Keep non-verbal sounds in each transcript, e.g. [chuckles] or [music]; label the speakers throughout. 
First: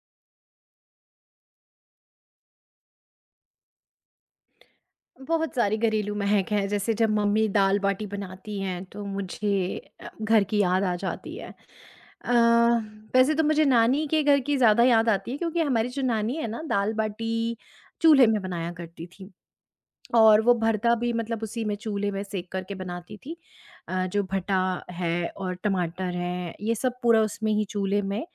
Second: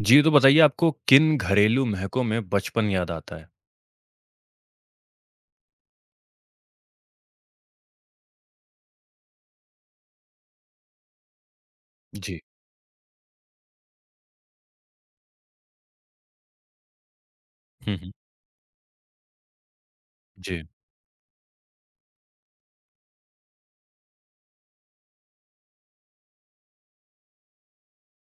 Speaker 1: जी, तो बताइए, आपको किन घरेलू महकों में बचपन याद आता है?
Speaker 2: बहुत सारी घरेलू महक है। जैसे जब मम्मी दाल-बाटी बनाती हैं, तो मुझे अ, घर की याद आ जाती है। अ,
Speaker 1: जी।
Speaker 2: वैसे तो मुझे नानी के घर की ज़्यादा याद आती है, क्योंकि हमारी जो नानी है ना, दाल-बाटी
Speaker 1: हुँ, हुँ।
Speaker 2: चूल्हे में बनाया करती थीं। और वो
Speaker 1: जी।
Speaker 2: भरता भी मतलब उसी में चूल्हे में सेक कर के बनाती थीं अ, जो भटा है और टमाटर है, ये सब पूरा उसमें ही चूल्हे में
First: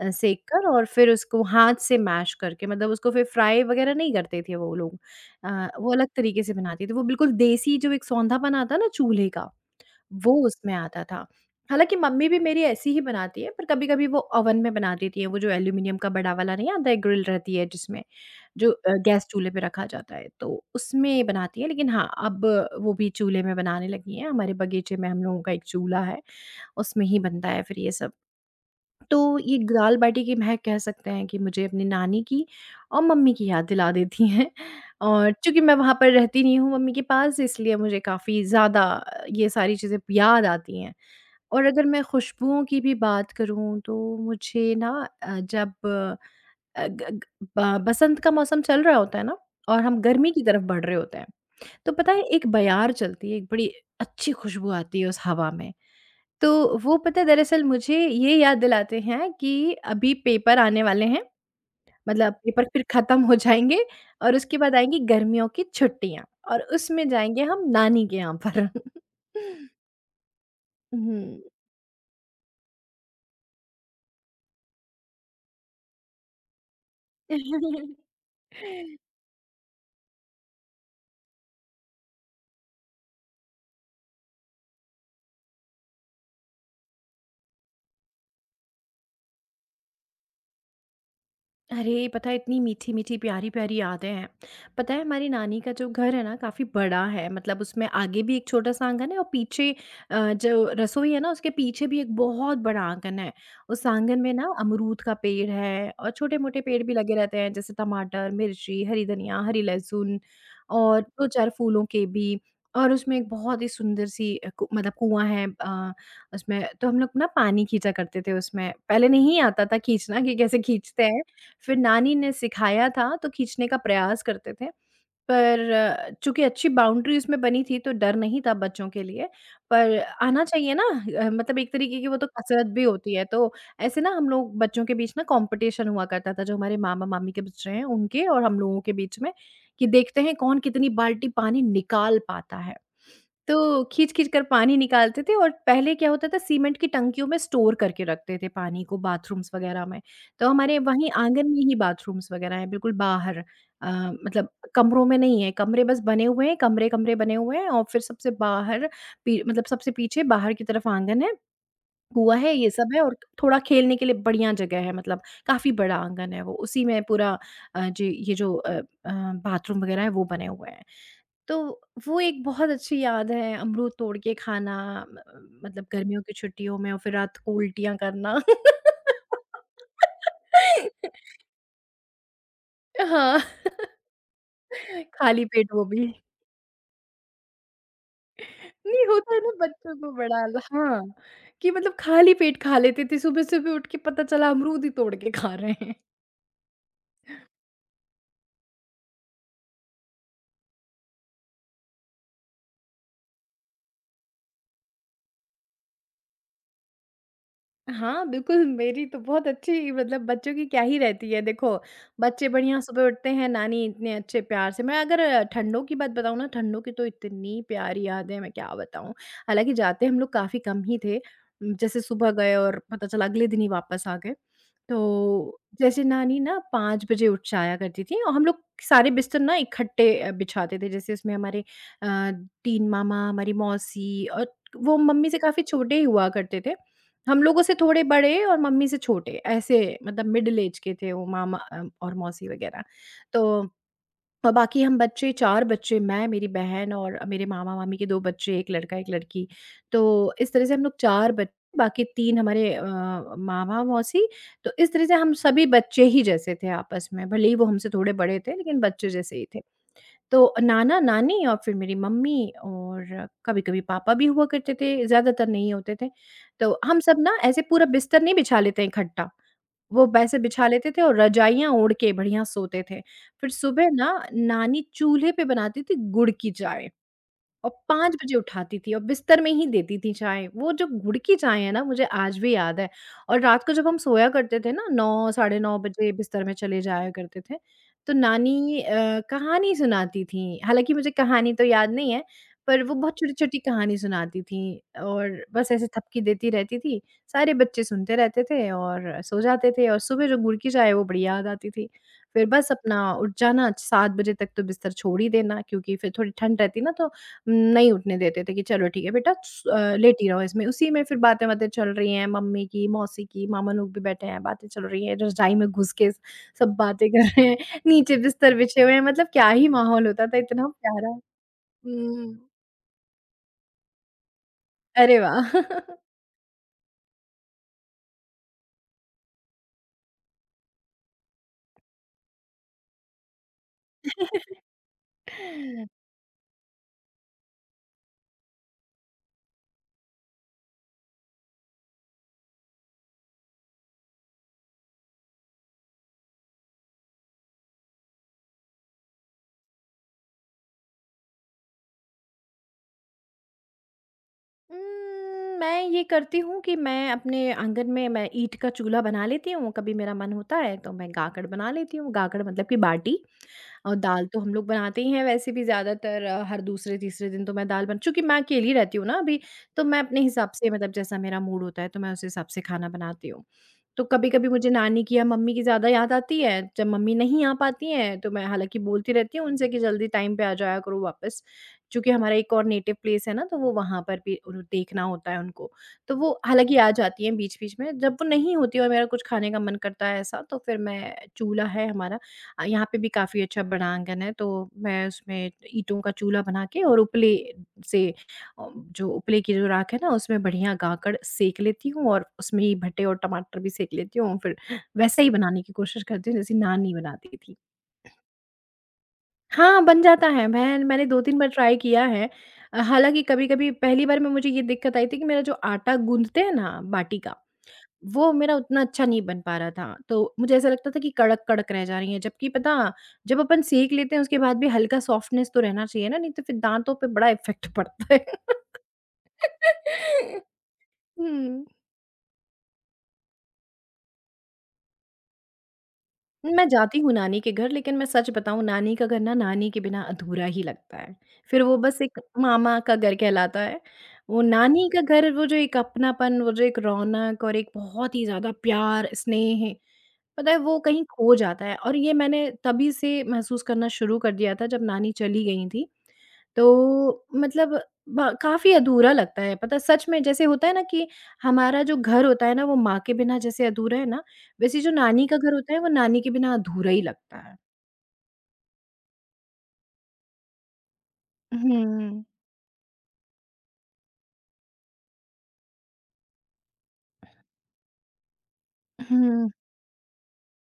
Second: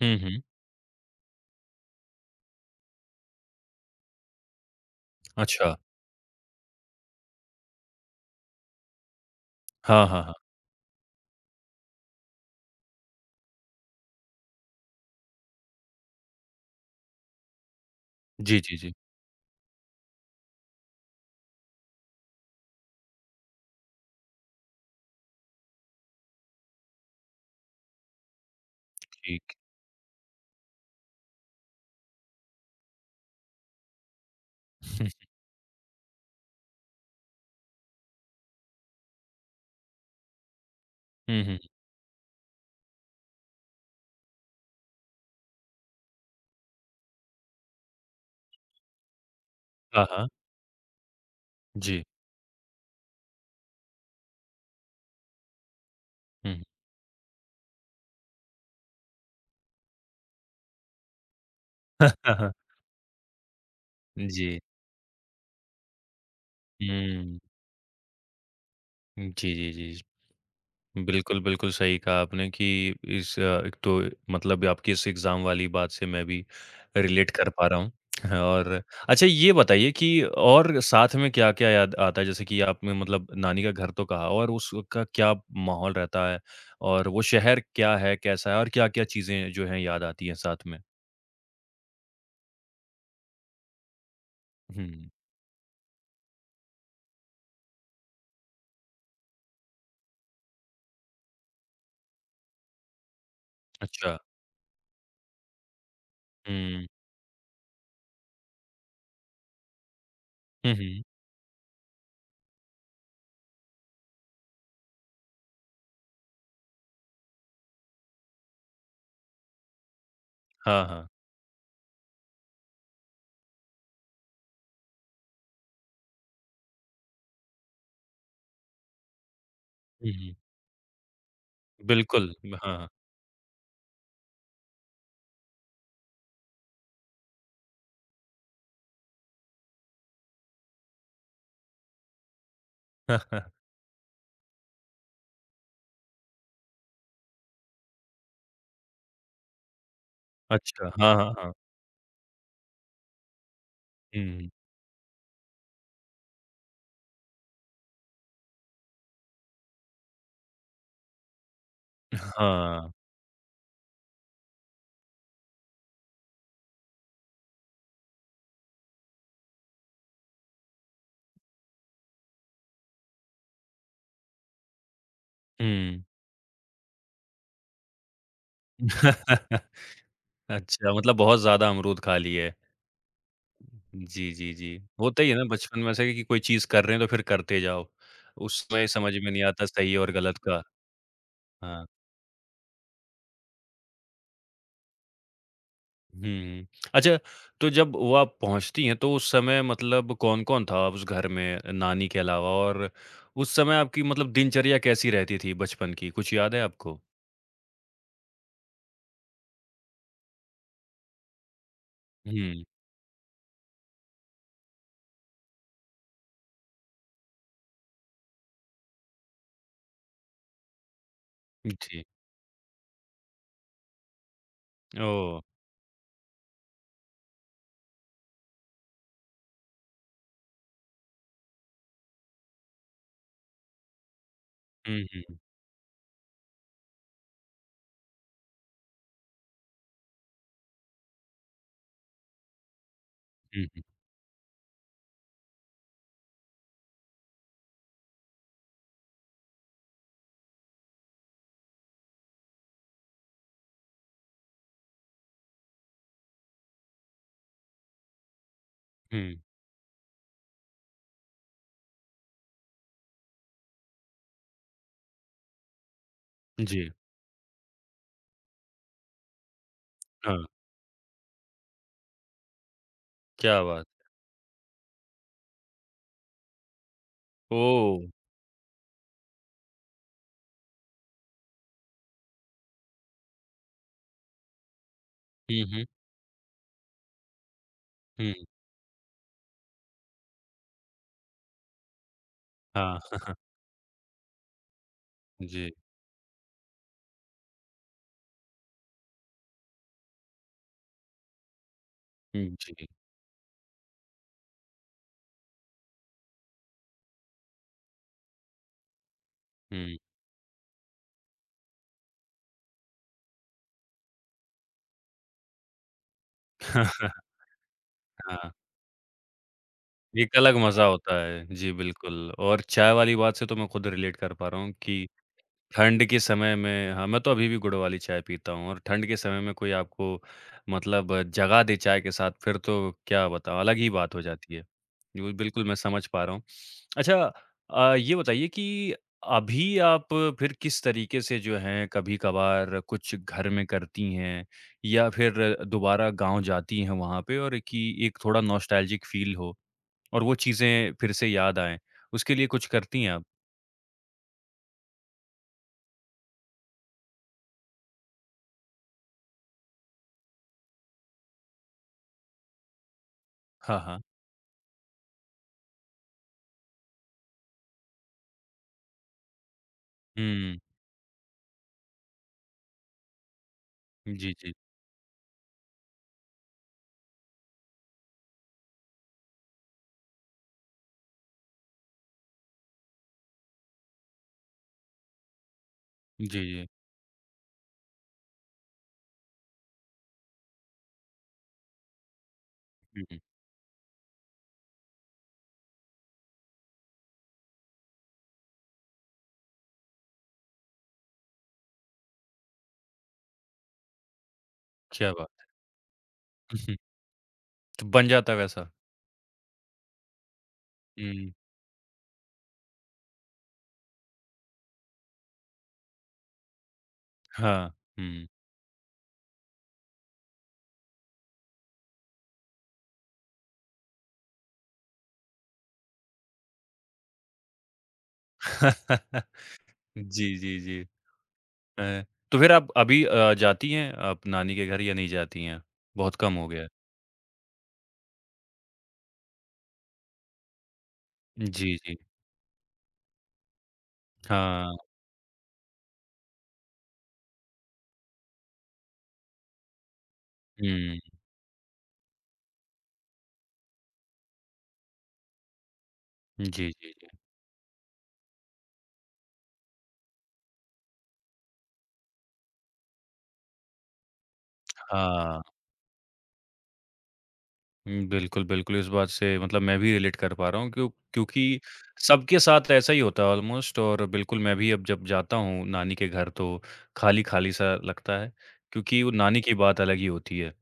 Speaker 2: अ,
Speaker 1: हुँ, हुँ।
Speaker 2: सेक कर और फिर उसको हाथ से मैश करके, मतलब उसको फिर फ्राई वगैरह नहीं करते थे वो लोग। अ,
Speaker 1: अच्छा।
Speaker 2: वो अलग तरीके से बनाती थी, वो बिल्कुल देसी जो एक सौंधापन आता है ना चूल्हे का,
Speaker 1: हाँ, हाँ,
Speaker 2: वो
Speaker 1: हाँ।
Speaker 2: उसमें आता था। हालाँकि मम्मी भी मेरी ऐसी ही बनाती हैं, पर कभी-कभी वो ओवन में बना देती हैं, वो जो एल्यूमीनियम का बड़ा वाला नहीं आता है, ग्रिल रहती है जिसमें,
Speaker 1: जी,
Speaker 2: जो
Speaker 1: जी,
Speaker 2: अ,
Speaker 1: जी।
Speaker 2: गैस चूल्हे पे रखा जाता है, तो उसमें बनाती है, लेकिन हाँ, अब वो भी चूल्हे में बनाने लगी हैं। हमारे बगीचे में हम लोगों का एक चूल्हा है, उसमें ही बनता है फिर ये सब। तो
Speaker 1: ठीक।
Speaker 2: ये ग दाल-बाटी की महक कह सकते हैं कि मुझे अपनी नानी की और मम्मी की याद दिला देती हैं।
Speaker 1: [chuckles]
Speaker 2: और चूँकि मैं वहाँ पर रहती नहीं हूँ, मम्मी के पास, इसलिए अब मुझे काफ़ी ज़्यादा ये सारी चीज़ें याद आती हैं।
Speaker 1: हुँ, हुँ,
Speaker 2: और
Speaker 1: हुँ।
Speaker 2: अगर मैं खुशबूओं की भी बात करूँ, तो मुझे ना अ, जब अ, ग ग ब बसंत का मौसम चल रहा होता है ना, और हम
Speaker 1: हाँ, हाँ।
Speaker 2: गर्मी की तरफ़ बढ़ रहे होते हैं, तो
Speaker 1: जी।
Speaker 2: पता है एक बयार चलती है, एक बड़ी अच्छी खुशबू आती है उस हवा में। तो
Speaker 1: हुँ।
Speaker 2: वो पता है, दरअसल मुझे ये याद दिलाते हैं कि अभी पेपर आने वाले हैं, मतलब
Speaker 1: [chuckles]
Speaker 2: पेपर फिर खत्म हो जाएँगे और उसके
Speaker 1: जी।
Speaker 2: बाद आएँगी गर्मियों की छुट्टियाँ और उसमें
Speaker 1: हुँ।
Speaker 2: जाएँगे हम नानी के यहाँ पर।
Speaker 1: हुँ, जी,
Speaker 2: [chuckles]
Speaker 1: जी, जी। बिल्कुल,
Speaker 2: हुँ।
Speaker 1: बिल्कुल सही कहा आपने कि इस एक तो मतलब ये आपकी इस एग्ज़ाम वाली बात से मैं भी रिलेट कर पा रहा हूँ और
Speaker 2: [laughs]
Speaker 1: अच्छा, ये बताइए कि और साथ में क्या-क्या याद आता है? जैसे कि आपने मतलब नानी का घर तो कहा और उसका क्या माहौल रहता है? और वो शहर क्या है, कैसा है और क्या-क्या चीज़ें जो हैं, याद आती हैं साथ में?
Speaker 2: अरे! पता है, इतनी मीठी-मीठी, प्यारी-प्यारी यादें हैं। पता है,
Speaker 1: हुँ।
Speaker 2: हमारी नानी का जो घर है ना, काफ़ी बड़ा है, मतलब उसमें आगे भी एक छोटा-सा आँगन है और पीछे अ, जो रसोई है ना, उसके पीछे भी एक बहुत बड़ा आँगन है। उस
Speaker 1: अच्छा।
Speaker 2: आँगन में ना अमरूद का पेड़ है और छोटे-मोटे पेड़
Speaker 1: हुँ।
Speaker 2: भी लगे रहते हैं, जैसे टमाटर, मिर्ची, हरी धनिया, हरी लहसुन
Speaker 1: हुँ,
Speaker 2: और
Speaker 1: हुँ।
Speaker 2: 2-4 फूलों के भी, और उसमें एक बहुत ही सुंदर-सी अ, कु मतलब कुआँ है अ, उसमें तो हम लोग ना पानी खींचा करते थे उसमें, पहले नहीं आता था खींचना कि कैसे
Speaker 1: हाँ,
Speaker 2: खींचते
Speaker 1: हाँ।
Speaker 2: हैं, फिर नानी ने सिखाया था, तो खींचने का प्रयास करते थे पर चूँकि अच्छी बाउंड्री उसमें बनी थी, तो डर नहीं था बच्चों के लिए, पर
Speaker 1: हुँ, हुँ।
Speaker 2: आना चाहिए ना अ, मतलब एक तरीके की वो तो
Speaker 1: बिल्कुल। अम,
Speaker 2: कसरत भी
Speaker 1: हाँ।
Speaker 2: होती है, तो ऐसे ना हम लोग बच्चों के बीच ना कॉम्पिटिशन हुआ करता था, जो हमारे मामा-मामी के बच्चे हैं, उनके और हम लोगों के बीच में, कि देखते हैं कौन कितनी बाल्टी पानी निकाल पाता है।
Speaker 1: [chuckles]
Speaker 2: तो खींच-खींच कर पानी निकालते थे, और पहले क्या होता था, सीमेंट की टंकियों में स्टोर करके रखते थे पानी को बाथरूम्स वगैरह में, तो हमारे
Speaker 1: अच्छा।
Speaker 2: वहीं
Speaker 1: हाँ, हाँ,
Speaker 2: आँगन
Speaker 1: हाँ।
Speaker 2: में ही बाथरूम्स वगैरह हैं, बिल्कुल बाहर अ,
Speaker 1: हुँ,
Speaker 2: मतलब
Speaker 1: हुँ।
Speaker 2: कमरों में नहीं है, कमरे बस बने हुए हैं, कमरे-कमरे बने हुए हैं और फिर सबसे बाहर पी मतलब सबसे पीछे बाहर की तरफ आँगन है,
Speaker 1: अ,
Speaker 2: कुआँ है, ये सब
Speaker 1: हाँ।
Speaker 2: है, और थोड़ा खेलने के लिए बढ़िया जगह है, मतलब काफ़ी बड़ा आँगन है वो, उसी में पूरा अ, जी, ये जो अ अ, बाथरूम वगैरह हैं, वो बने हुए हैं। तो वो एक बहुत अच्छी याद है, अमरूद तोड़ के खाना म मतलब
Speaker 1: हुँ।
Speaker 2: गर्मियों की छुट्टियों में और फिर रात को उल्टियाँ करना।
Speaker 1: [chuckles] अच्छा, मतलब
Speaker 2: [laughs]
Speaker 1: बहुत ज़्यादा अमरूद खा लिए।
Speaker 2: अ, हाँ। [chuckles]
Speaker 1: जी, जी, जी। होता ही है ना
Speaker 2: खाली पेट
Speaker 1: बचपन
Speaker 2: वो
Speaker 1: में ऐसा
Speaker 2: भी।
Speaker 1: कि कि कोई चीज़ कर रहे हैं तो फिर करते जाओ। उस समय
Speaker 2: नहीं
Speaker 1: समझ में
Speaker 2: होता है
Speaker 1: नहीं
Speaker 2: ना
Speaker 1: आता
Speaker 2: बच्चों
Speaker 1: सही
Speaker 2: को
Speaker 1: और गलत
Speaker 2: बड़ा ल
Speaker 1: का।
Speaker 2: हाँ, कि
Speaker 1: हाँ।
Speaker 2: मतलब खाली पेट खा लेते थे सुबह सुबह उठ के, पता चला अमरूद ही तोड़ के खा रहे हैं।
Speaker 1: हुँ, हुँ। अच्छा, तो जब वो आप पहुँचती हैं, तो उस समय मतलब कौन-कौन था उस घर में अ, नानी के अलावा? और उस समय आपकी मतलब दिनचर्या कैसी रहती थी, बचपन की, कुछ याद है आपको?
Speaker 2: हाँ, बिल्कुल, मेरी तो बहुत अच्छी मतलब बच्चों की क्या ही रहती है। देखो, बच्चे
Speaker 1: हुँ।
Speaker 2: बढ़िया सुबह उठते हैं, नानी इतने अच्छे प्यार से मैं अगर ठंडों की बात बताऊँ ना, ठंडों की तो इतनी प्यारी यादें हैं, मैं क्या बताऊँ। हालाँकि जाते हम लोग काफ़ी कम ही थे उम, जैसे
Speaker 1: जी।
Speaker 2: सुबह गए और पता चला अगले दिन ही वापस आ गए।
Speaker 1: ओह!
Speaker 2: तो जैसे नानी ना, 5 बजे उठ जाया करती थीं और हम लोग सारे बिस्तर ना इकट्ठे अ, बिछाते थे। जैसे उसमें हमारे अ, 3 मामा, हमारी मौसी और वो
Speaker 1: हुँ,
Speaker 2: मम्मी से
Speaker 1: हुँ।
Speaker 2: काफ़ी छोटे ही हुआ करते थे। हम लोगों से थोड़े बड़े और मम्मी से छोटे, ऐसे मतलब मिडल ऐज के थे वो मामा अ और मौसी वगैरह।
Speaker 1: हुँ,
Speaker 2: तो
Speaker 1: हुँ।
Speaker 2: बाकी हम बच्चे, 4 बच्चे, मैं, मेरी बहन और अ, मेरे मामा-मामी के 2 बच्चे, 1 लड़का, 1 लड़की। तो इस तरह से हम लोग 4 बच बाकी 3 हमारे अ, मामा, मौसी, तो इस तरह से हम सभी बच्चे ही जैसे थे आपस में। भले ही वो हमसे थोड़े बड़े थे, लेकिन बच्चे जैसे
Speaker 1: हुँ।
Speaker 2: ही थे। तो अ, नाना-नानी और फिर मेरी मम्मी और कभी-कभी पापा भी हुआ करते थे, ज़्यादातर नहीं होते थे। तो
Speaker 1: जी।
Speaker 2: हम सब ना, ऐसे पूरा बिस्तर नहीं बिछा लेते इकट्ठा, वो वेसे
Speaker 1: हाँ।
Speaker 2: बिछा लेते थे, और रज़ाइयाँ ओढ़ के बढ़िया सोते थे। फिर
Speaker 1: क्या बात!
Speaker 2: सुबह ना, नानी चूल्हे पे बनाती थीं गुड़ की चाय, और
Speaker 1: ओह!
Speaker 2: 5 बजे उठाती थीं और बिस्तर में ही देती थीं चाय। वो जो गुड़ की चाय है ना, मुझे आज भी याद है। और रात को जब हम सोया करते थे ना, 9, साढ़े
Speaker 1: हुँ,
Speaker 2: 9
Speaker 1: हुँ।
Speaker 2: बजे बिस्तर में चले जाया करते थे, तो
Speaker 1: हुँ।
Speaker 2: नानी अ, कहानी सुनाती थीं। हालाँकि मुझे कहानी तो याद नहीं है, पर वो
Speaker 1: हाँ।
Speaker 2: बहुत
Speaker 1: [chuckles]
Speaker 2: छोटी-छोटी कहानी सुनाती थीं, और बस
Speaker 1: जी।
Speaker 2: ऐसे थपकी देती रहती थीं, सारे बच्चे सुनते रहते थे और सो जाते थे, और सुबह जो गुड़ की चाय है, वो बढ़िया आ जाती थी। फिर
Speaker 1: हुँ,
Speaker 2: बस
Speaker 1: जी।
Speaker 2: अपना उठ जाना, 7 बजे तक तो बिस्तर छोड़ ही देना, क्योंकि फिर थोड़ी ठंड रहती ना, तो नहीं उठने देते थे कि "चलो, ठीक है बेटा, स अ,
Speaker 1: हुँ।
Speaker 2: लेटी रहो इसमें।" उसी में फिर बातें-वातें चल रही हैं, मम्मी की, मौसी की, मामा लोग भी बैठे हैं, बातें चल रही हैं, रज़ाई मैं घुस के स सब बातें
Speaker 1: [chuckles]
Speaker 2: कर रहे हैं, नीचे
Speaker 1: हाँ।
Speaker 2: बिस्तर बिछे हुए हैं, मतलब क्या ही माहौल
Speaker 1: ये
Speaker 2: होता
Speaker 1: एक
Speaker 2: था,
Speaker 1: अलग
Speaker 2: इतना
Speaker 1: मज़ा
Speaker 2: प्यारा।
Speaker 1: होता है। जी, बिल्कुल,
Speaker 2: हुँ।
Speaker 1: और चाय वाली बात से तो मैं खुद रिलेट कर पा रहा हूँ कि
Speaker 2: अरे वाह! [chuckles]
Speaker 1: ठंड के समय में हाँ, मैं तो अभी भी गुड़ वाली चाय पीता हूँ, और ठंड के समय में कोई आपको मतलब जगा दे चाय के साथ, फिर तो क्या बताओ, अलग ही बात हो जाती है। जी, वो ही, बिल्कुल मैं
Speaker 2: [chuckles]
Speaker 1: समझ पा रहा हूँ। अच्छा अ, ये बताइए कि अभी आप फिर किस तरीके से जो है कभी-कभार कुछ घर में करती हैं, या फिर दोबारा गाँव जाती हैं वहाँ पे और कि एक थोड़ा नॉस्टैल्जिक फील हो और वो चीज़ें फिर से याद आएँ? उसके लिए कुछ करती हैं आप?
Speaker 2: उम, मैं ये करती हूँ कि मैं अपने आँगन में मैं ईट का चूल्हा बना लेती हूँ, कभी मेरा मन होता है, तो मैं गाकड़ बना लेती हूँ, गाकड़ मतलब कि बाटी,
Speaker 1: हाँ,
Speaker 2: और
Speaker 1: हाँ।
Speaker 2: दाल तो हम लोग बनाते ही हैं वैसे भी ज़्यादातर, हर दूसरे-तीसरे दिन तो मैं दाल बन चूँकि मैं अकेली रहती हूँ ना अभी, तो मैं अपने हिसाब
Speaker 1: हुँ।
Speaker 2: से मतलब जैसा मेरा मूड होता है, तो मैं उस हिसाब से खाना बनाती हूँ। तो
Speaker 1: जी,
Speaker 2: कभी-कभी
Speaker 1: जी।
Speaker 2: मुझे नानी की या मम्मी की ज़्यादा याद आती है, जब मम्मी नहीं आ पाती हैं, तो मैं हालाँकि बोलती रहती हूँ उनसे कि, "जल्दी टाइम पे आ जाया करो वापस।" चूँकि हमारा एक और नेटिव प्लेस है ना, तो वो वहाँ पर भी उर देखना होता है उनको। तो
Speaker 1: जी,
Speaker 2: वो
Speaker 1: जी।
Speaker 2: हालाँकि आ जाती हैं बीच-बीच में, जब वो नहीं होती और मेरा कुछ खाने का मन करता है ऐसा, तो फिर मैं चूल्हा है हमारा अ, यहाँ पे
Speaker 1: हुँ,
Speaker 2: भी
Speaker 1: हुँ।
Speaker 2: काफ़ी अच्छा बड़ा आँगन है, तो मैं उसमें ईंटो का चूल्हा बना के और उपले से अ, जो उपले की जो राख है ना, उसमें बढ़िया गाकड़ सेंक लेती हूँ, और उसमें ही भट्टे और टमाटर भी सेंक लेती हूँ, फिर
Speaker 1: क्या
Speaker 2: वैसे
Speaker 1: बात।
Speaker 2: ही बनाने की कोशिश करती हूँ, जैसे
Speaker 1: उहुँ।
Speaker 2: नानी बनाती थीं।
Speaker 1: तो बन जाता है वैसा?
Speaker 2: हाँ, बन जाता है बहन, मैंने दो
Speaker 1: हुँ।
Speaker 2: तीन बार ट्राई किया है। अ, हालाँकि कभी-कभी पहली बार में मुझे ये दिक्कत आई थी कि मेरा जो आटा गूँथते हैं ना बाटी का,
Speaker 1: हाँ। हुँ।
Speaker 2: वो मेरा उतना अच्छा नहीं बन पा रहा था, तो मुझे ऐसा लगता था कि कड़क-कड़क रह जा रही हैं, जबकि पता, जब अपन सेंक लेते हैं, उसके बाद भी हल्का सॉफ्टनेस तो रहना चाहिए ना, नहीं तो फिर दाँतों पे बड़ा इफ़ेक्ट पड़ता है।
Speaker 1: [chuckles] जी,
Speaker 2: [laughs]
Speaker 1: जी, जी।
Speaker 2: हुँ।
Speaker 1: अ, तो फिर आप अभी अ, जाती हैं आप नानी के घर या नहीं जाती हैं, बहुत कम हो गया
Speaker 2: मैं
Speaker 1: है?
Speaker 2: जाती हूँ नानी के घर, लेकिन मैं सच बताऊँ, नानी का घर ना, नानी के बिना अधूरा ही लगता है, फिर
Speaker 1: जी,
Speaker 2: वो
Speaker 1: जी।
Speaker 2: बस एक मामा का घर कहलाता है। वो
Speaker 1: हाँ।
Speaker 2: नानी का घर, वो जो एक अपनापन, वो जो एक रौनक और एक बहुत ही ज़्यादा प्यार, स्नेह, पता है वो
Speaker 1: हुँ।
Speaker 2: कहीं खो जाता है और ये मैंने तभी से महसूस करना शुरू कर दिया था जब नानी चली गई थीं,
Speaker 1: जी, जी, जी।
Speaker 2: तो मतलब ब काफ़ी अधूरा लगता है। पता है, सच में जैसे होता है ना कि हमारा जो घर होता है ना, वो माँ के बिना जैसे अधूरा है ना, वैसे ही जो नानी का
Speaker 1: हाँ।
Speaker 2: घर होता है, वो नानी के बिना अधूरा ही लगता है।
Speaker 1: हुँ। बिल्कुल, बिल्कुल। इस बात से मतलब मैं भी रिलेट कर पा रहा हूँ, क्यों क्योंकि
Speaker 2: हुँ।
Speaker 1: सबके साथ ऐसा ही होता है ऑलमोस्ट और बिल्कुल मैं भी अब जब जाता हूँ नानी के घर, तो खाली-खाली-सा लगता है, क्योंकि वो नानी
Speaker 2: हुँ।
Speaker 1: की बात अलग ही होती है।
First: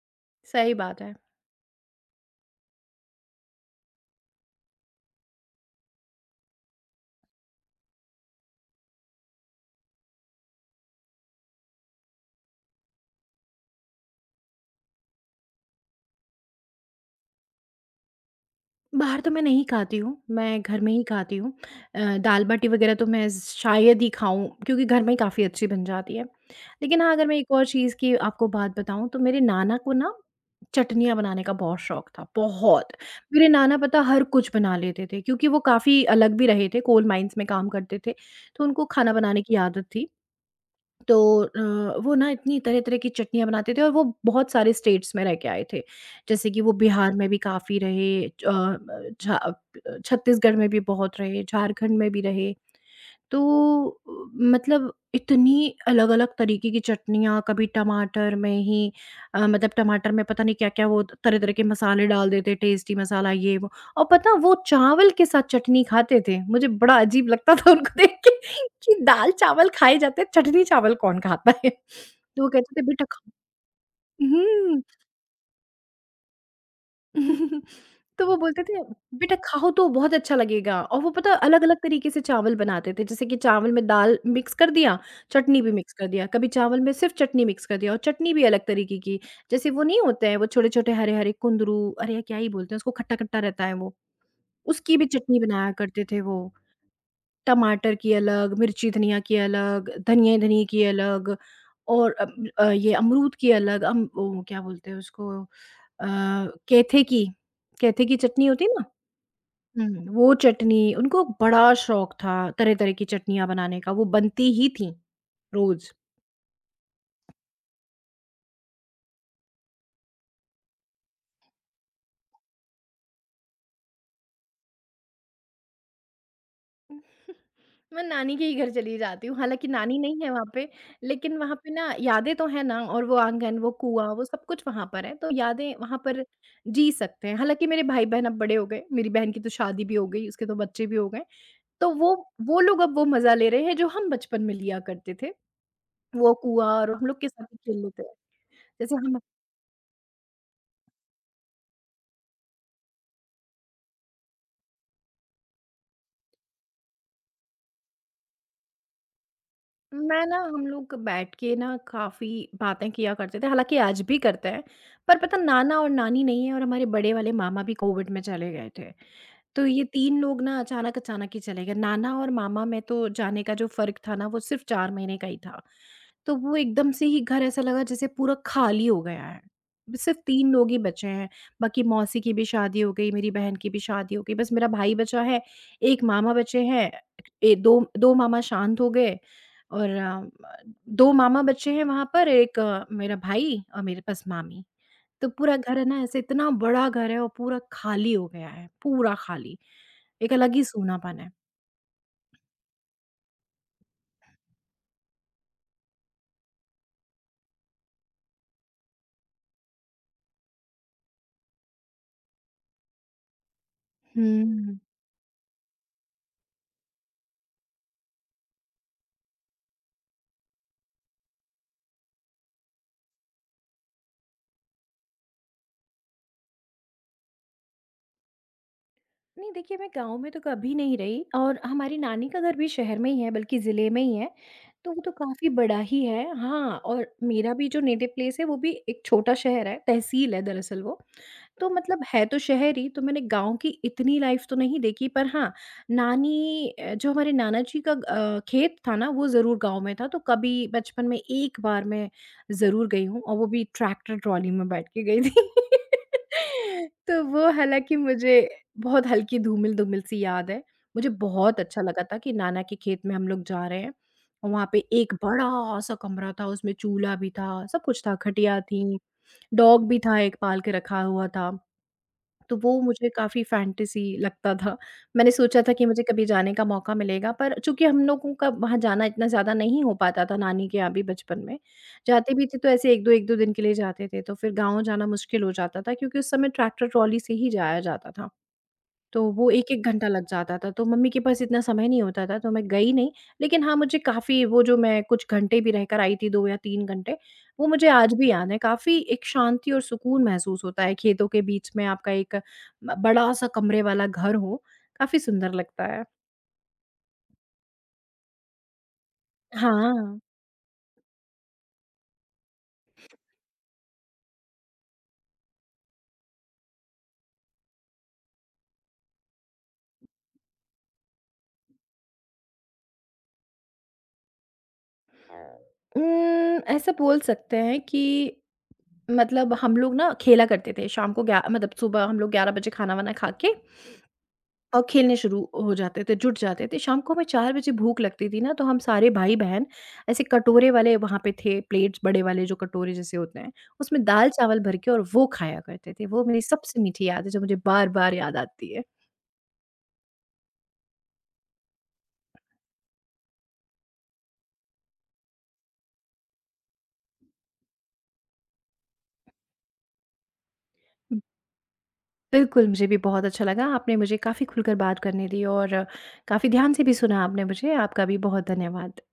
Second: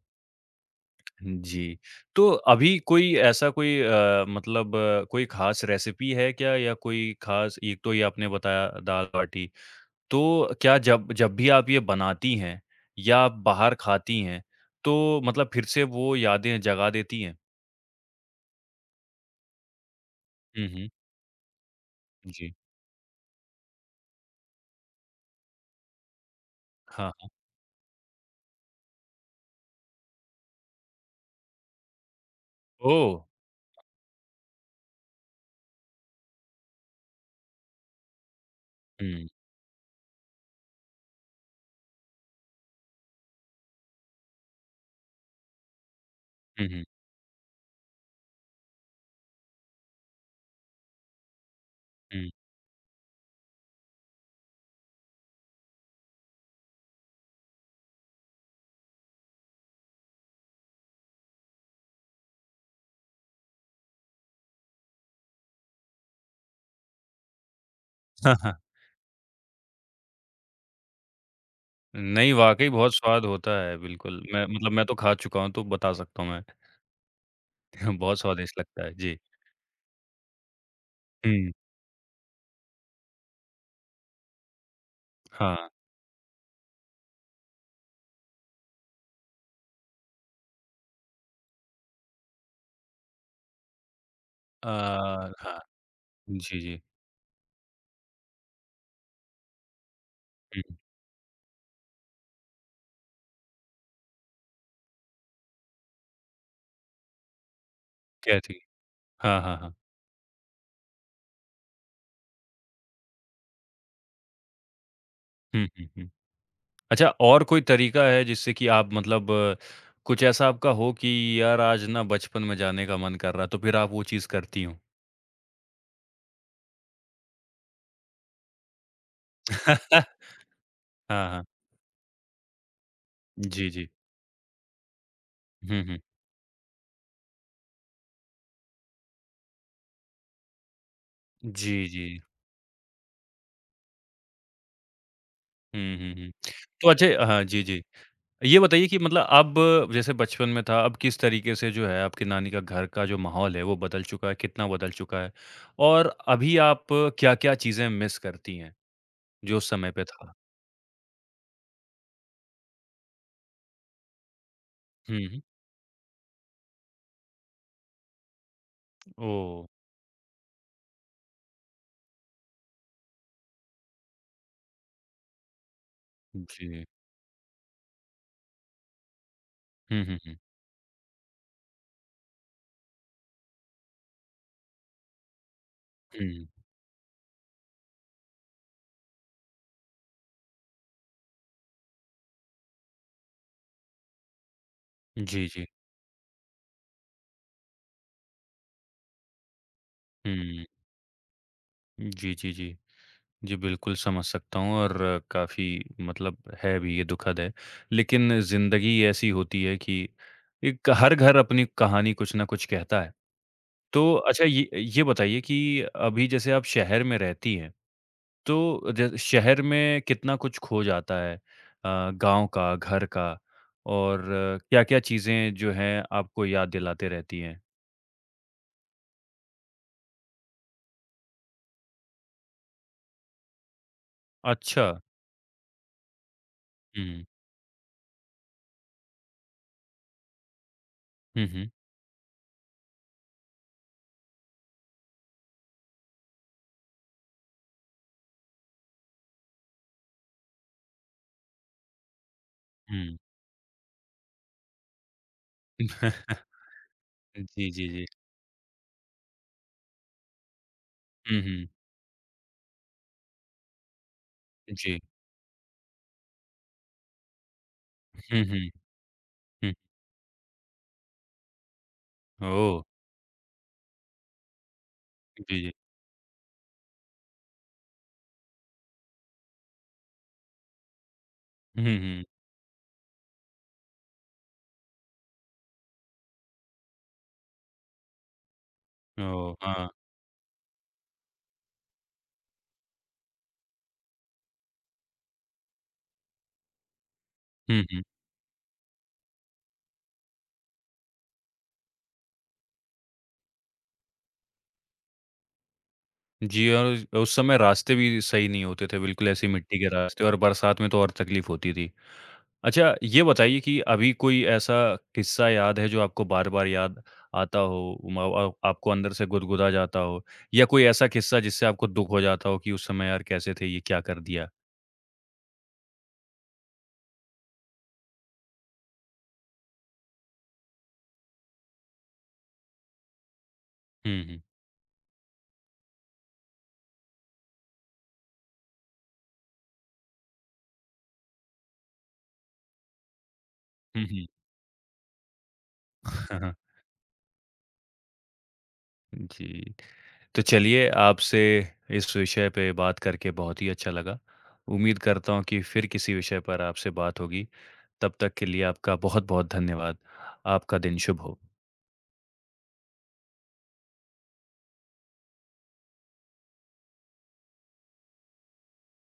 Speaker 2: सही बात है।
Speaker 1: जी, तो अभी कोई ऐसा कोई अ, मतलब कोई खास रेसिपी है क्या या कोई खास, एक तो ये आपने बताया दाल-बाटी, तो क्या जब जब भी आप ये बनाती हैं या बाहर खाती हैं, तो मतलब फिर से वो यादें जगा देती हैं?
Speaker 2: बाहर तो मैं नहीं खाती हूँ, मैं
Speaker 1: हुँ,
Speaker 2: घर
Speaker 1: हुँ।
Speaker 2: में ही खाती हूँ अ,
Speaker 1: जी।
Speaker 2: दाल-बाटी वग़ैरह तो मैं शायद ही खाऊँ, क्योंकि घर में ही काफ़ी अच्छी बन जाती है, लेकिन
Speaker 1: हाँ,
Speaker 2: हाँ, अगर
Speaker 1: हाँ।
Speaker 2: मैं एक और चीज़ की आपको बात बताऊँ, तो मेरे नाना को ना चटनियाँ बनाने का बहुत शौक था, बहुत,
Speaker 1: ओह!
Speaker 2: मेरे नाना पता है हर कुछ बना लेते थे क्योंकि वो काफ़ी अलग भी रहे थे, कोल माइंस में काम करते थे, तो उनको खाना
Speaker 1: हुँ।
Speaker 2: बनाने की आदत थी, तो अ, वो ना इतनी तरह-तरह की चटनियाँ बनाते थे और वो बहुत सारे स्टेट्स में रह के आए थे, जैसे कि
Speaker 1: हुँ,
Speaker 2: वो
Speaker 1: हुँ।
Speaker 2: बिहार में भी काफ़ी रहे च अ, छा अ अ, छत्तीसगढ़ में भी बहुत रहे, झारखंड में भी
Speaker 1: हुँ।
Speaker 2: रहे, तो अ, मतलब इतनी अलग-अलग तरीके की चटनियाँ, कभी टमाटर में ही अ, मतलब टमाटर में पता नहीं क्या-क्या वो त तरह-तरह के मसाले डाल देते, टेस्टी मसाला, ये वो और पता वो चावल के साथ चटनी खाते थे, मुझे बड़ा अजीब लगता था उनको देख के
Speaker 1: हाँ, हाँ।
Speaker 2: कि दाल-चावल खाए जाते हैं, चटनी-चावल कौन खाता है?
Speaker 1: नहीं,
Speaker 2: [chuckles] तो वो
Speaker 1: वाक़ई
Speaker 2: कहते थे
Speaker 1: बहुत
Speaker 2: "बेटा खा"
Speaker 1: स्वाद होता है, बिल्कुल, मैं मतलब
Speaker 2: हुँ।
Speaker 1: मैं तो खा चुका हूँ, तो बता सकता हूँ मैं।
Speaker 2: [chuckles]
Speaker 1: हाँ, बहुत
Speaker 2: तो वो
Speaker 1: स्वादिष्ट
Speaker 2: बोलते थे
Speaker 1: लगता है। जी।
Speaker 2: "बेटा खाओ तो, बहुत अच्छा लगेगा" और वो पता
Speaker 1: हुँ।
Speaker 2: अलग-अलग तरीके से चावल बनाते थे, जैसे कि चावल में दाल मिक्स कर दिया, चटनी
Speaker 1: हाँ।
Speaker 2: भी मिक्स कर दिया, कभी चावल में सिर्फ़ चटनी मिक्स कर दिया और चटनी भी अलग तरीके की, जैसे वो नहीं होते हैं, वो छोटे-छोटे हरे-हरे कुंदरू, अरे यार, क्या ही बोलते हैं उसको, खट्टा-खट्टा रहता है वो, उसकी भी
Speaker 1: अ,
Speaker 2: चटनी
Speaker 1: हाँ।
Speaker 2: बनाया करते थे वो,
Speaker 1: जी, जी।
Speaker 2: टमाटर की अलग, मिर्ची-धनिया की अलग, धनिये धनिये
Speaker 1: हुँ।
Speaker 2: की अलग और अम अ, ये अमरूद की अलग अम, वो क्या बोलते हैं उसको अ, कैथे की कैथे की चटनी
Speaker 1: कैथी।
Speaker 2: होती है ना?
Speaker 1: हाँ, हाँ, हाँ।
Speaker 2: हुँ, वो चटनी, उनको बड़ा शौक था तरह-तरह की चटनियाँ बनाने का, वो बनती ही थीं,
Speaker 1: हुँ, हुँ,
Speaker 2: रोज़।
Speaker 1: हुँ। अच्छा और कोई तरीका है, जिससे कि आप मतलब कुछ ऐसा आपका हो कि "यार आज ना बचपन में जाने का मन कर रहा है," तो फिर आप वो चीज़ करती हों?
Speaker 2: [chuckles] मैं नानी के ही घर चली जाती हूँ, हालाँकि नानी नहीं है वहाँ पे,
Speaker 1: [chuckles] हाँ,
Speaker 2: लेकिन
Speaker 1: हाँ।
Speaker 2: वहाँ पे ना यादें तो हैं ना, और वो आँगन,
Speaker 1: जी,
Speaker 2: वो
Speaker 1: जी।
Speaker 2: कुआँ, वो सब कुछ वहाँ पर है, तो यादें
Speaker 1: हुँ,
Speaker 2: वहाँ
Speaker 1: हुँ।
Speaker 2: पर जी सकते हैं। हालाँकि मेरे भाई-बहन अब बड़े हो गए, मेरी बहन की तो शादी भी हो गई, उसके 2 बच्चे भी हो गए।
Speaker 1: जी,
Speaker 2: तो वो,
Speaker 1: जी।
Speaker 2: वो लोग अब वो मज़ा ले रहे हैं, जो हम बचपन में लिया करते थे,
Speaker 1: हुँ, हुँ, हुँ।
Speaker 2: वो कुआँ,
Speaker 1: तो
Speaker 2: और हम लोग
Speaker 1: अच्छा
Speaker 2: के
Speaker 1: हाँ
Speaker 2: साथ ही
Speaker 1: जी,
Speaker 2: खेल
Speaker 1: जी।
Speaker 2: लेते हैं,
Speaker 1: ये बताइए
Speaker 2: जैसे
Speaker 1: कि
Speaker 2: हम मा
Speaker 1: मतलब अब जैसे बचपन में था, अब किस तरीके से जो है आपकी नानी का घर का जो माहौल है, वो बदल चुका है, कितना बदल चुका है? और अभी आप क्या-क्या चीज़ें मिस करती हैं, जो उस समय पे
Speaker 2: मैं
Speaker 1: था?
Speaker 2: ना हम लोग बैठ के ना काफ़ी बातें किया करते थे, हालाँकि आज भी करते हैं, पर
Speaker 1: हुँ,
Speaker 2: पता,
Speaker 1: हुँ।
Speaker 2: नाना और नानी नहीं है, और हमारे बड़े वाले मामा भी कोविड में चले गए थे,
Speaker 1: ओह!
Speaker 2: तो ये 3 लोग ना अचानक-अचानक ही चले गए। नाना और मामा में तो जाने का जो फ़र्क था ना, वो सिर्फ़ 4 महीने का ही था, तो वो
Speaker 1: जी।
Speaker 2: एकदम से ही घर ऐसा लगा जैसे पूरा खाली हो गया है। बस
Speaker 1: हुँ, हुँ,
Speaker 2: सिर्फ़
Speaker 1: हुँ।
Speaker 2: 3 लोग ही बचे हैं, बाकी मौसी की भी शादी हो गई, मेरी बहन की भी शादी हो गई, बस मेरा भाई बचा है, 1 मामा
Speaker 1: हुँ।
Speaker 2: बचे हैं ए, 2- 2 मामा शांत हो गए, और अ, म 2 मामा बचे हैं वहाँ पर, एक मेरा भाई और मेरे बस मामी। तो
Speaker 1: जी,
Speaker 2: पूरा
Speaker 1: जी।
Speaker 2: घर है ना, ऐसे इतना बड़ा घर है और पूरा ख़ाली हो गया है, पूरा ख़ाली, एक अलग ही
Speaker 1: हुँ।
Speaker 2: सुनापना है।
Speaker 1: जी, जी, जी। जी, बिल्कुल, समझ सकता हूँ, और काफ़ी मतलब है भी, ये दुखद है, लेकिन ज़िंदगी ऐसी होती है कि एक हर घर अपनी कहानी कुछ न कुछ कहता है, तो अच्छा, ये
Speaker 2: हुँ।
Speaker 1: ये बताइए कि अभी जैसे आप शहर में रहती हैं, तो ज शहर में कितना कुछ खो जाता है अ, गाँव का, घर का, और क्या-क्या चीज़ें जो हैं आपको याद दिलाते रहती हैं?
Speaker 2: नहीं, देखिए, मैं गाँव में तो कभी नहीं रही और हमारी नानी का घर भी शहर में ही है, बल्कि जिले में ही है, तो
Speaker 1: अच्छा।
Speaker 2: वो तो काफ़ी बड़ा ही है। हाँ, और
Speaker 1: हुँ।
Speaker 2: मेरा भी जो नेटिव प्लेस है, वो भी एक छोटा शहर है, तहसील है दरअसल वो।
Speaker 1: हुँ,
Speaker 2: तो
Speaker 1: हुँ।
Speaker 2: मतलब है तो शहर ही, तो मैंने गाँव की इतनी लाइफ़ तो नहीं देखी, पर हाँ, नानी अ, जो हमारे नाना जी का अ, खेत था ना, वो ज़रूर गाँव में था, तो कभी बचपन में एक बार मैं ज़रूर गई
Speaker 1: हुँ।
Speaker 2: हूँ और वो भी ट्रैक्टर ट्रॉली में बैठ के गई थी।
Speaker 1: [chuckles]
Speaker 2: [laughs] तो
Speaker 1: अ,
Speaker 2: वो
Speaker 1: जी, जी,
Speaker 2: हालाँकि
Speaker 1: जी।
Speaker 2: मुझे बहुत हल्की धूमिल-धूमिल सी याद है। मुझे
Speaker 1: हुँ,
Speaker 2: बहुत
Speaker 1: हुँ।
Speaker 2: अच्छा लगा था कि नाना के खेत में हम लोग जा रहे हैं और वहाँ पे
Speaker 1: जी।
Speaker 2: एक बड़ा-सा कमरा था, उसमें चूल्हा भी था, सब-कुछ था,
Speaker 1: हुँ,
Speaker 2: खटिया
Speaker 1: हुँ।
Speaker 2: थी, [smacks lips]
Speaker 1: हुँ।
Speaker 2: डॉग भी था, एक पाल के रखा हुआ था, तो वो
Speaker 1: ओह!
Speaker 2: मुझे काफ़ी फ़ैंटेसी लगता था। मैंने
Speaker 1: जी,
Speaker 2: सोचा
Speaker 1: जी।
Speaker 2: था कि मुझे कभी जाने का मौका मिलेगा, पर चूँकि हम लोगों का वहाँ जाना इतना ज़्यादा नहीं हो पाता था, नानी के यहाँ भी बचपन में,
Speaker 1: हुँ, हुँ।
Speaker 2: जाते भी थे, तो ऐसे 1-2, 1-2 दिन के लिए जाते थे, तो फिर गाँव जाना मुश्किल हो जाता था, क्योंकि उस समय ट्रैक्टर ट्रॉली से ही जाया जाता था। तो वो
Speaker 1: ओह!
Speaker 2: 1-1
Speaker 1: हाँ।
Speaker 2: घंटा लग जाता था, तो मम्मी के पास इतना समय नहीं होता था, तो मैं गई नहीं। लेकिन हाँ, मुझे काफ़ी वो जो मैं कुछ घंटे भी रहकर आई थी, 2 या 3 घंटे, वो
Speaker 1: हुँ,
Speaker 2: मुझे
Speaker 1: हुँ।
Speaker 2: आज भी याद हैं, काफ़ी एक शांति और सुकून महसूस होता है, खेतों के बीच में आपका एक ब बड़ा-सा कमरे वाला घर हो, काफ़ी सुंदर लगता है।
Speaker 1: जी, औज उस समय रास्ते भी सही नहीं होते थे बिल्कुल, ऐसी ही मिट्टी के
Speaker 2: हाँ।
Speaker 1: रास्ते और बरसात में तो और तकलीफ़ होती थी। अच्छा, ये बताइए कि अभी कोई ऐसा किस्सा याद है, जो आपको बार-बार याद आता हो उम अ अ, आपको अंदर से गुदगुदा जाता हो या कोई ऐसा किस्सा जिससे आपको दुःख हो जाता हो कि "उस समय यार कैसे थे, ये क्या कर दिया?"
Speaker 2: उम, ऐसा बोल सकते हैं कि मतलब हम लोग ना खेला करते थे शाम को ग्या मतलब सुबह हम लोग 11 बजे खाना-वाना खा के
Speaker 1: हुँ, हुँ।
Speaker 2: और खेलने शुरू हो जाते थे, जुट जाते थे, शाम को हमें 4 बजे भूख लगती थी ना, तो हम सारे भाई-बहन ऐसे कटोरे वाले वहाँ पे थे, प्लेट्स बड़े वाले जो कटोरे जैसे होते हैं, उसमें
Speaker 1: हुँ, हुँ।
Speaker 2: दाल-चावल भर के और वो खाया करते थे, वो मेरी
Speaker 1: [chuckles]
Speaker 2: सबसे मीठी याद है, जो मुझे बार-बार याद आती है।
Speaker 1: जी, तो चलिए आपसे इस विषय पे बात करके बहुत ही अच्छा लगा, उम्मीद करता हूँ कि फिर किसी विषय पर आपसे बात होगी, तब तक के लिए आपका बहुत-बहुत धन्यवाद, आपका दिन
Speaker 2: हुँ।
Speaker 1: शुभ हो।
Speaker 2: बिल्कुल, मुझे भी बहुत अच्छा लगा, आपने मुझे काफ़ी खुलकर बात करने दी और काफ़ी ध्यान से भी सुना आपने मुझे, आपका भी बहुत धन्यवाद।